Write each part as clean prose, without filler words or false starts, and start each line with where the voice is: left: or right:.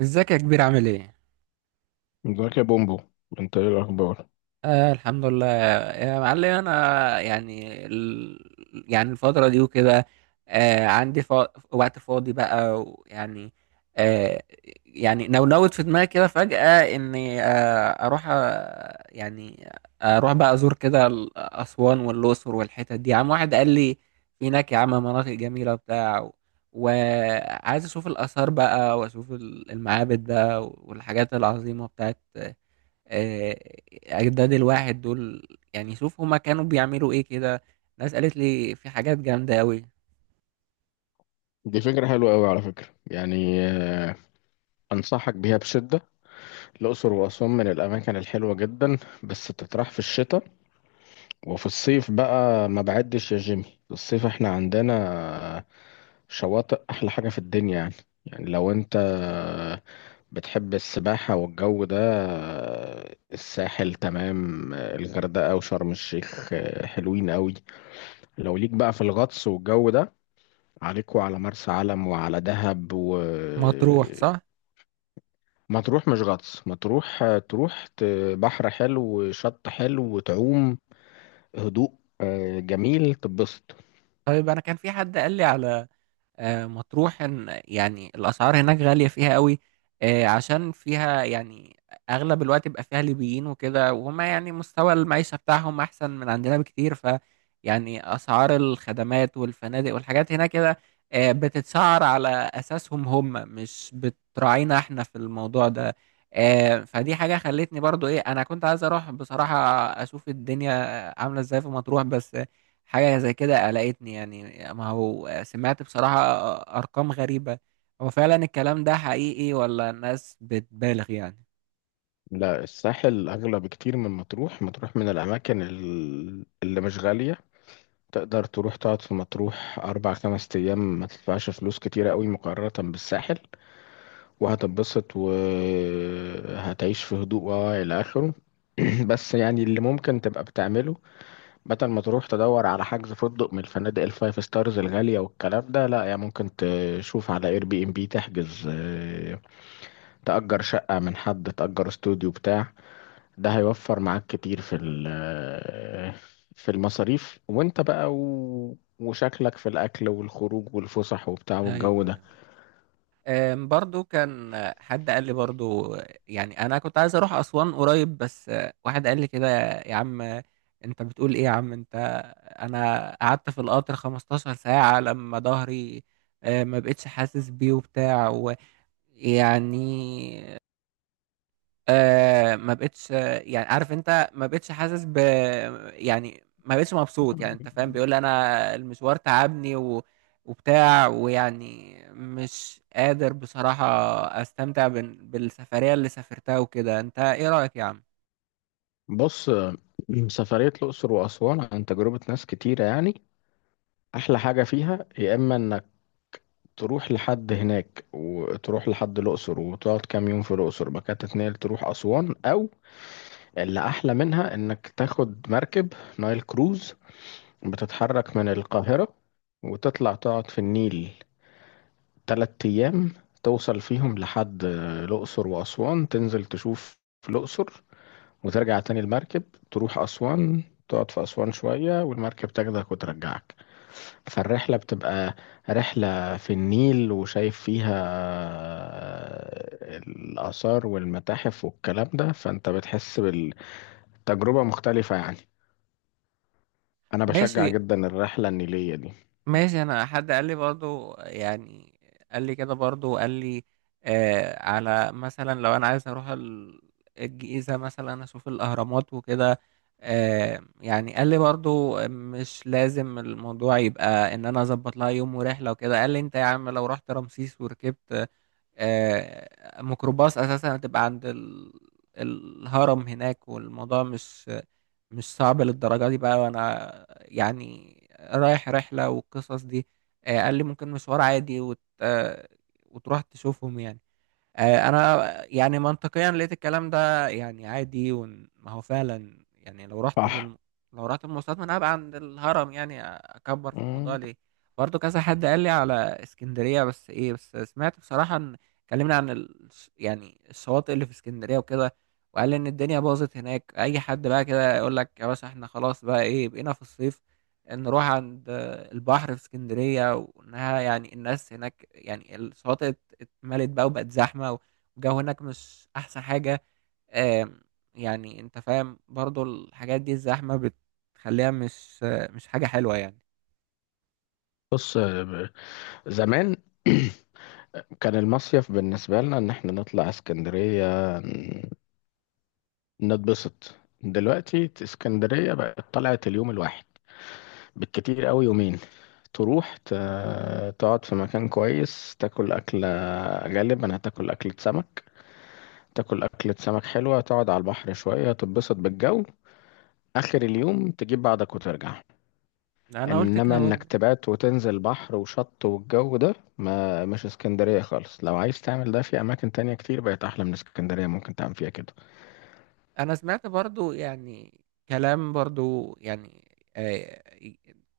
right: ازيك يا كبير عامل ايه؟
left: ازيك يا بومبو. انت ايه الاخبار؟
right: آه، الحمد لله. يا معلم انا يعني يعني الفترة دي وكده. عندي وقت فاضي بقى ويعني آه يعني نونوت في دماغي كده فجأة اني اروح يعني اروح بقى ازور كده اسوان والاقصر والحتت دي. عم واحد قال لي في هناك يا عم مناطق جميلة وبتاع وعايز اشوف الاثار بقى واشوف المعابد بقى والحاجات العظيمة بتاعت آه، أجداد الواحد دول. يعني شوف هما كانوا بيعملوا إيه كده. ناس قالت لي في حاجات جامدة أوي.
left: دي فكرة حلوة قوي على فكرة يعني، انصحك بيها بشدة. الاقصر واسوان من الاماكن الحلوة جدا، بس بتطرح في الشتاء. وفي الصيف بقى ما بعدش يا جيمي، في الصيف احنا عندنا آه، شواطئ احلى حاجة في الدنيا يعني. يعني لو انت بتحب السباحة والجو ده، الساحل تمام، الغردقة وشرم الشيخ حلوين قوي. لو ليك بقى في الغطس والجو ده، عليك وعلى مرسى علم وعلى دهب
right: مطروح صح؟
left: مطروح مش غطس. مطروح تروح بحر حلو وشط حلو وتعوم، هدوء، جميل تبسط.
right: طيب أنا كان في حد قال لي على مطروح يعني الأسعار هناك غالية فيها قوي. عشان فيها يعني أغلب الوقت بيبقى فيها ليبيين وكده، وهم يعني مستوى المعيشة بتاعهم أحسن من عندنا بكتير. ف يعني أسعار الخدمات والفنادق والحاجات هناك كده بتتسعر على أساسهم هم، مش بتراعينا إحنا في الموضوع ده. فدي حاجة خلتني برضو إيه، أنا كنت عايز أروح بصراحة أشوف الدنيا عاملة إزاي في مطروح، بس حاجة زي كده قلقتني يعني. ما هو سمعت بصراحة أرقام غريبة. هو فعلا الكلام ده حقيقي ولا الناس بتبالغ يعني؟
left: لا الساحل أغلى بكتير من مطروح. مطروح من الأماكن اللي مش غالية، تقدر تروح تقعد في مطروح أربع خمس أيام ما تدفعش فلوس كتيرة قوي مقارنة بالساحل، وهتتبسط وهتعيش في هدوء إلى آخره. بس يعني اللي ممكن تبقى بتعمله، بدل ما تروح تدور على حجز فندق من الفنادق الفايف ستارز الغالية والكلام ده، لا يعني ممكن تشوف على اير بي ام بي، تحجز تأجر شقة من حد، تأجر استوديو بتاع. ده هيوفر معاك كتير في في المصاريف، وانت بقى وشكلك في الأكل والخروج والفسح وبتاع والجو
right: ايوه،
left: ده.
right: ايوه. برضو كان حد قال لي برضو يعني. أنا كنت عايز أروح أسوان قريب، بس واحد قال لي كده يا عم، أنت بتقول إيه يا عم أنت؟ أنا قعدت في القطر 15 ساعة لما ظهري ما بقتش حاسس بيه وبتاع، ويعني ما بقتش يعني عارف انت ما بقتش حاسس ب، يعني ما بقتش مبسوط يعني انت فاهم. بيقول لي انا المشوار تعبني وبتاع، ويعني مش قادر بصراحة استمتع بالسفرية اللي سافرتها وكده. انت ايه رأيك يا عم؟
left: بص، سفرية الأقصر وأسوان عن تجربة ناس كتيرة يعني. أحلى حاجة فيها يا إما إنك تروح لحد هناك وتروح لحد الأقصر وتقعد كام يوم في الأقصر، بعد كده تتنقل تروح أسوان. أو اللي أحلى منها إنك تاخد مركب نايل كروز، بتتحرك من القاهرة وتطلع تقعد في النيل تلات أيام، توصل فيهم لحد الأقصر وأسوان، تنزل تشوف الأقصر وترجع تاني المركب، تروح أسوان، تقعد في أسوان شوية والمركب تاخدك وترجعك. فالرحلة بتبقى رحلة في النيل وشايف فيها الآثار والمتاحف والكلام ده، فأنت بتحس بالتجربة مختلفة يعني. أنا بشجع
right: ماشي.
left: جدا الرحلة النيلية دي.
right: ماشي، انا حد قال لي برضو يعني، قال لي كده برضو، قال لي على مثلا لو انا عايز اروح الجيزة مثلا اشوف الاهرامات وكده. يعني قال لي برضو مش لازم الموضوع يبقى ان انا اظبط لها يوم ورحلة وكده. قال لي انت يا عم لو رحت رمسيس وركبت ميكروباص اساسا هتبقى عند الهرم هناك، والموضوع مش صعب للدرجه دي بقى. وانا يعني رايح رحله والقصص دي. قال لي ممكن مشوار عادي وت... آه، وتروح تشوفهم يعني. انا يعني منطقيا لقيت الكلام ده يعني عادي. وما هو فعلا يعني لو رحت
left: صح.
right: لو رحت بالمواصلات من ابعد عند الهرم، يعني اكبر في الموضوع
left: مم.
right: ليه؟ برضو كذا حد قال لي على اسكندرية، بس ايه بس سمعت بصراحة ان اتكلمنا عن يعني الشواطئ اللي في اسكندرية وكده، وقال لي ان الدنيا باظت هناك. اي حد بقى كده يقول لك يا باشا احنا خلاص بقى، ايه، بقينا في الصيف نروح عند البحر في اسكندرية، وانها يعني الناس هناك يعني الشواطئ ملت بقى وبقت زحمة، والجو هناك مش أحسن حاجة. آم، يعني أنت فاهم برضو الحاجات دي الزحمة بتخليها مش حاجة حلوة يعني.
left: بص، زمان كان المصيف بالنسبة لنا إن إحنا نطلع اسكندرية نتبسط. دلوقتي اسكندرية بقت طلعت اليوم الواحد، بالكتير قوي يومين. تروح تقعد في مكان كويس، تاكل أكلة، غالبا هتاكل أكلة سمك. تاكل أكلة سمك حلوة، تقعد على البحر شوية تتبسط بالجو، آخر اليوم تجيب بعضك وترجع.
right: أنا قلت
left: إنما
right: كده
left: إنك
right: برضو.
left: تبات وتنزل بحر وشط والجو ده، ما مش اسكندرية خالص. لو عايز تعمل ده في أماكن تانية كتير بقت أحلى من اسكندرية ممكن تعمل فيها كده.
right: انا سمعت برضو يعني كلام برضو يعني آه،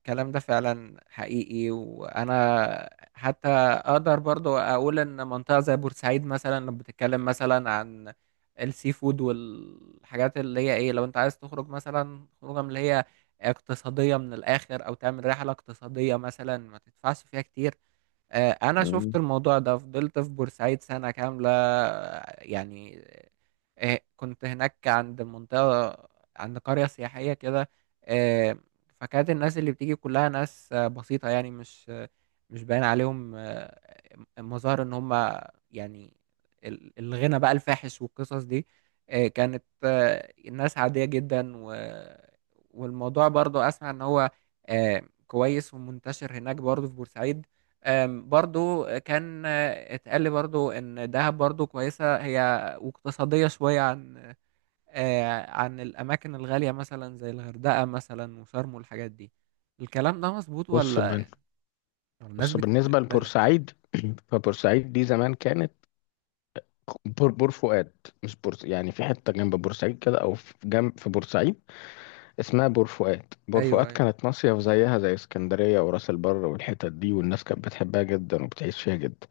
right: الكلام ده فعلا حقيقي. وانا حتى اقدر برضو اقول ان منطقة زي بورسعيد مثلا، لما بتتكلم مثلا عن السي فود والحاجات اللي هي ايه، لو انت عايز تخرج مثلا خروجه من اللي هي اقتصادية من الاخر، او تعمل رحلة اقتصادية مثلا ما تدفعش فيها كتير. انا شفت
left: مم.
right: الموضوع ده، فضلت في بورسعيد سنة كاملة يعني. كنت هناك عند منطقة، عند قرية سياحية كده. آه، فكانت الناس اللي بتيجي كلها ناس بسيطة، يعني مش باين عليهم مظاهر ان هم يعني الغنى بقى الفاحش والقصص دي. كانت الناس عادية جدا والموضوع برضو اسمع ان هو كويس ومنتشر هناك برضو في بورسعيد. برضو كان اتقال لي برضو ان دهب برضو كويسة، هي واقتصادية شوية عن عن الاماكن الغالية مثلا زي الغردقة مثلا وشرم والحاجات دي. الكلام ده مظبوط
left: بص من
right: ولا الناس
left: بس بالنسبة
right: بتتبالغ؟
left: لبورسعيد، فبورسعيد دي زمان كانت بور فؤاد. مش بورس يعني، في حتة جنب بورسعيد كده أو في جنب في بورسعيد اسمها بور فؤاد. بور فؤاد
right: ايوه، ايوه.
left: كانت مصيف زيها زي اسكندرية وراس البر والحتت دي، والناس كانت بتحبها جدا وبتعيش فيها جدا.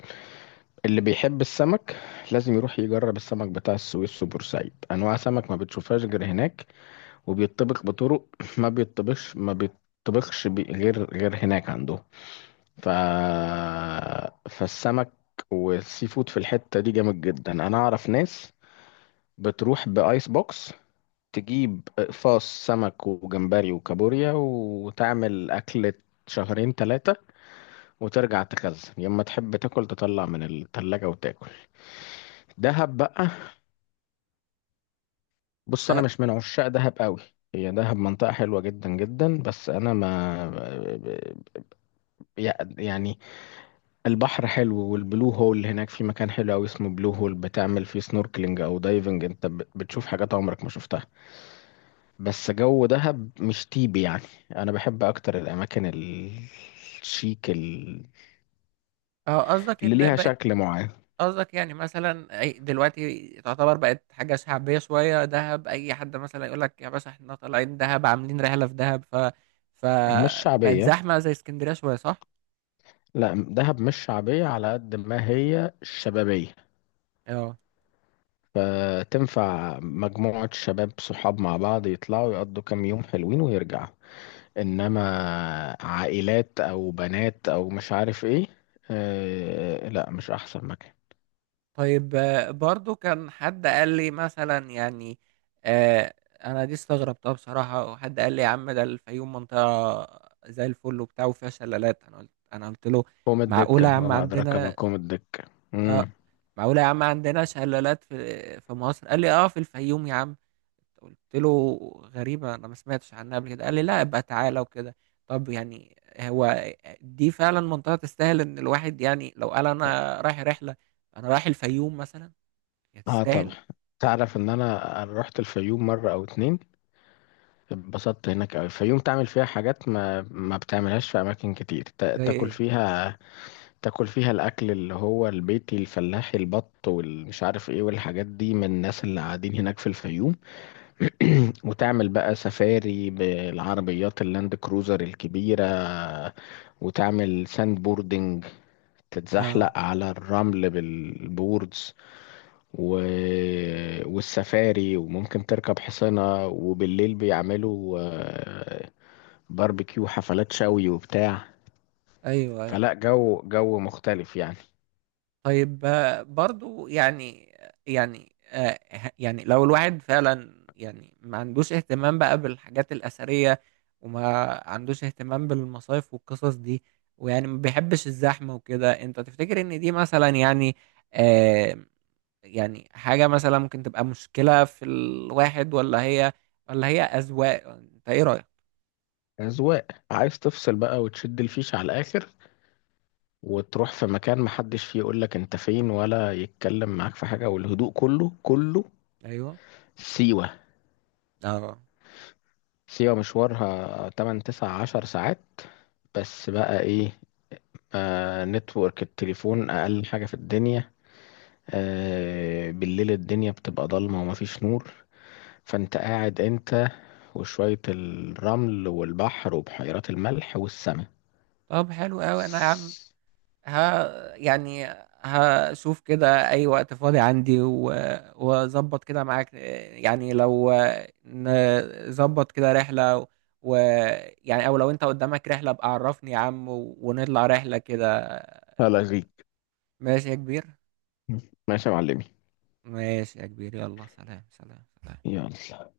left: اللي بيحب السمك لازم يروح يجرب السمك بتاع السويس وبورسعيد، أنواع سمك ما بتشوفهاش غير هناك، وبيطبخ بطرق ما بيطبخش ما بيطبخش بي- غير هناك عندهم. ف... فالسمك والسي فود في الحتة دي جامد جدا. انا اعرف ناس بتروح بايس بوكس، تجيب اقفاص سمك وجمبري وكابوريا وتعمل اكلة شهرين ثلاثة، وترجع تخزن، يا اما تحب تاكل تطلع من التلاجة وتاكل. دهب بقى، بص انا
right: اه.
left: مش من عشاق دهب قوي. هي دهب منطقة حلوة جدا جدا، بس انا ما يعني، البحر حلو والبلو هول هناك، في مكان حلو أوي اسمه بلو هول بتعمل فيه سنوركلينج أو دايفنج، أنت بتشوف حاجات عمرك ما شفتها. بس جو دهب مش تيبي يعني، أنا بحب أكتر الأماكن الشيك،
right: قصدك
left: اللي
right: ان
left: ليها
right: بقت،
left: شكل معين.
right: قصدك يعني مثلا دلوقتي تعتبر بقت حاجة شعبية شوية دهب، اي حد مثلا يقول لك يا باشا احنا طالعين دهب عاملين رحلة في دهب،
left: مش
right: فبقت
left: شعبية،
right: زحمة زي اسكندرية شوية صح؟
left: لا دهب مش شعبية على قد ما هي شبابية.
right: اه.
left: فتنفع مجموعة شباب صحاب مع بعض يطلعوا يقضوا كام يوم حلوين ويرجعوا. انما عائلات او بنات او مش عارف ايه، آه لا مش احسن مكان.
right: طيب برضو كان حد قال لي مثلا يعني آه انا دي استغربتها بصراحة. وحد قال لي يا عم ده الفيوم منطقة زي الفل وبتاع وفيها شلالات. انا قلت له
left: قوم
right: معقولة يا
left: الدكة
right: عم
left: وما ادراك ما
right: عندنا؟
left: قوم الدكة. امم
right: آه معقولة يا عم عندنا شلالات في مصر؟ قال لي في الفيوم يا عم. قلت له غريبة، أنا ما سمعتش عنها قبل كده. قال لي لا ابقى تعالى وكده. طب يعني هو دي فعلا منطقة تستاهل إن الواحد يعني لو قال أنا رايح رحلة، أنا رايح الفيوم مثلا، هي
left: اه طبعا.
right: تستاهل؟
left: تعرف ان أنا رحت الفيوم مرة او اتنين، اتبسطت هناك أوي. الفيوم تعمل فيها حاجات ما بتعملهاش في اماكن كتير.
right: زي
left: تاكل
right: ايه؟
left: فيها، تاكل فيها الاكل اللي هو البيتي الفلاحي، البط والمش عارف ايه والحاجات دي، من الناس اللي قاعدين هناك في الفيوم. وتعمل بقى سفاري بالعربيات اللاند كروزر الكبيرة، وتعمل ساند بوردنج،
right: اه.
left: تتزحلق على الرمل بالبوردز، و... والسفاري، وممكن تركب حصانة، وبالليل بيعملوا باربيكيو، حفلات شوي وبتاع.
right: ايوه، ايوه.
left: فلا، جو مختلف يعني.
right: طيب برضو يعني، يعني يعني لو الواحد فعلا يعني ما عندوش اهتمام بقى بالحاجات الأثرية، وما عندوش اهتمام بالمصايف والقصص دي، ويعني ما بيحبش الزحمة وكده، انت تفتكر ان دي مثلا يعني آه يعني حاجة مثلا ممكن تبقى مشكلة في الواحد، ولا هي أذواق؟ انت ايه رأيك؟
left: أذواق، عايز تفصل بقى وتشد الفيش على الآخر، وتروح في مكان محدش فيه يقولك انت فين ولا يتكلم معاك في حاجة، والهدوء كله كله.
right: ايوه.
left: سيوة.
right: اه.
left: سيوة مشوارها 8 9 10 ساعات، بس بقى ايه، آه نتورك التليفون اقل حاجة في الدنيا، آه بالليل الدنيا بتبقى ضلمة ومفيش نور، فانت قاعد انت وشوية الرمل والبحر وبحيرات الملح والسماء.
right: طب حلو قوي. انا يا عم ها يعني هشوف كده اي وقت فاضي عندي واظبط كده معاك يعني. لو نظبط كده رحلة، ويعني او لو انت قدامك رحلة ابقى عرفني يا عم ونطلع رحلة كده.
left: هلا غيك.
right: ماشي يا كبير.
left: ماشي يا معلمي.
right: ماشي يا كبير، يلا سلام سلام سلام.
left: يلا.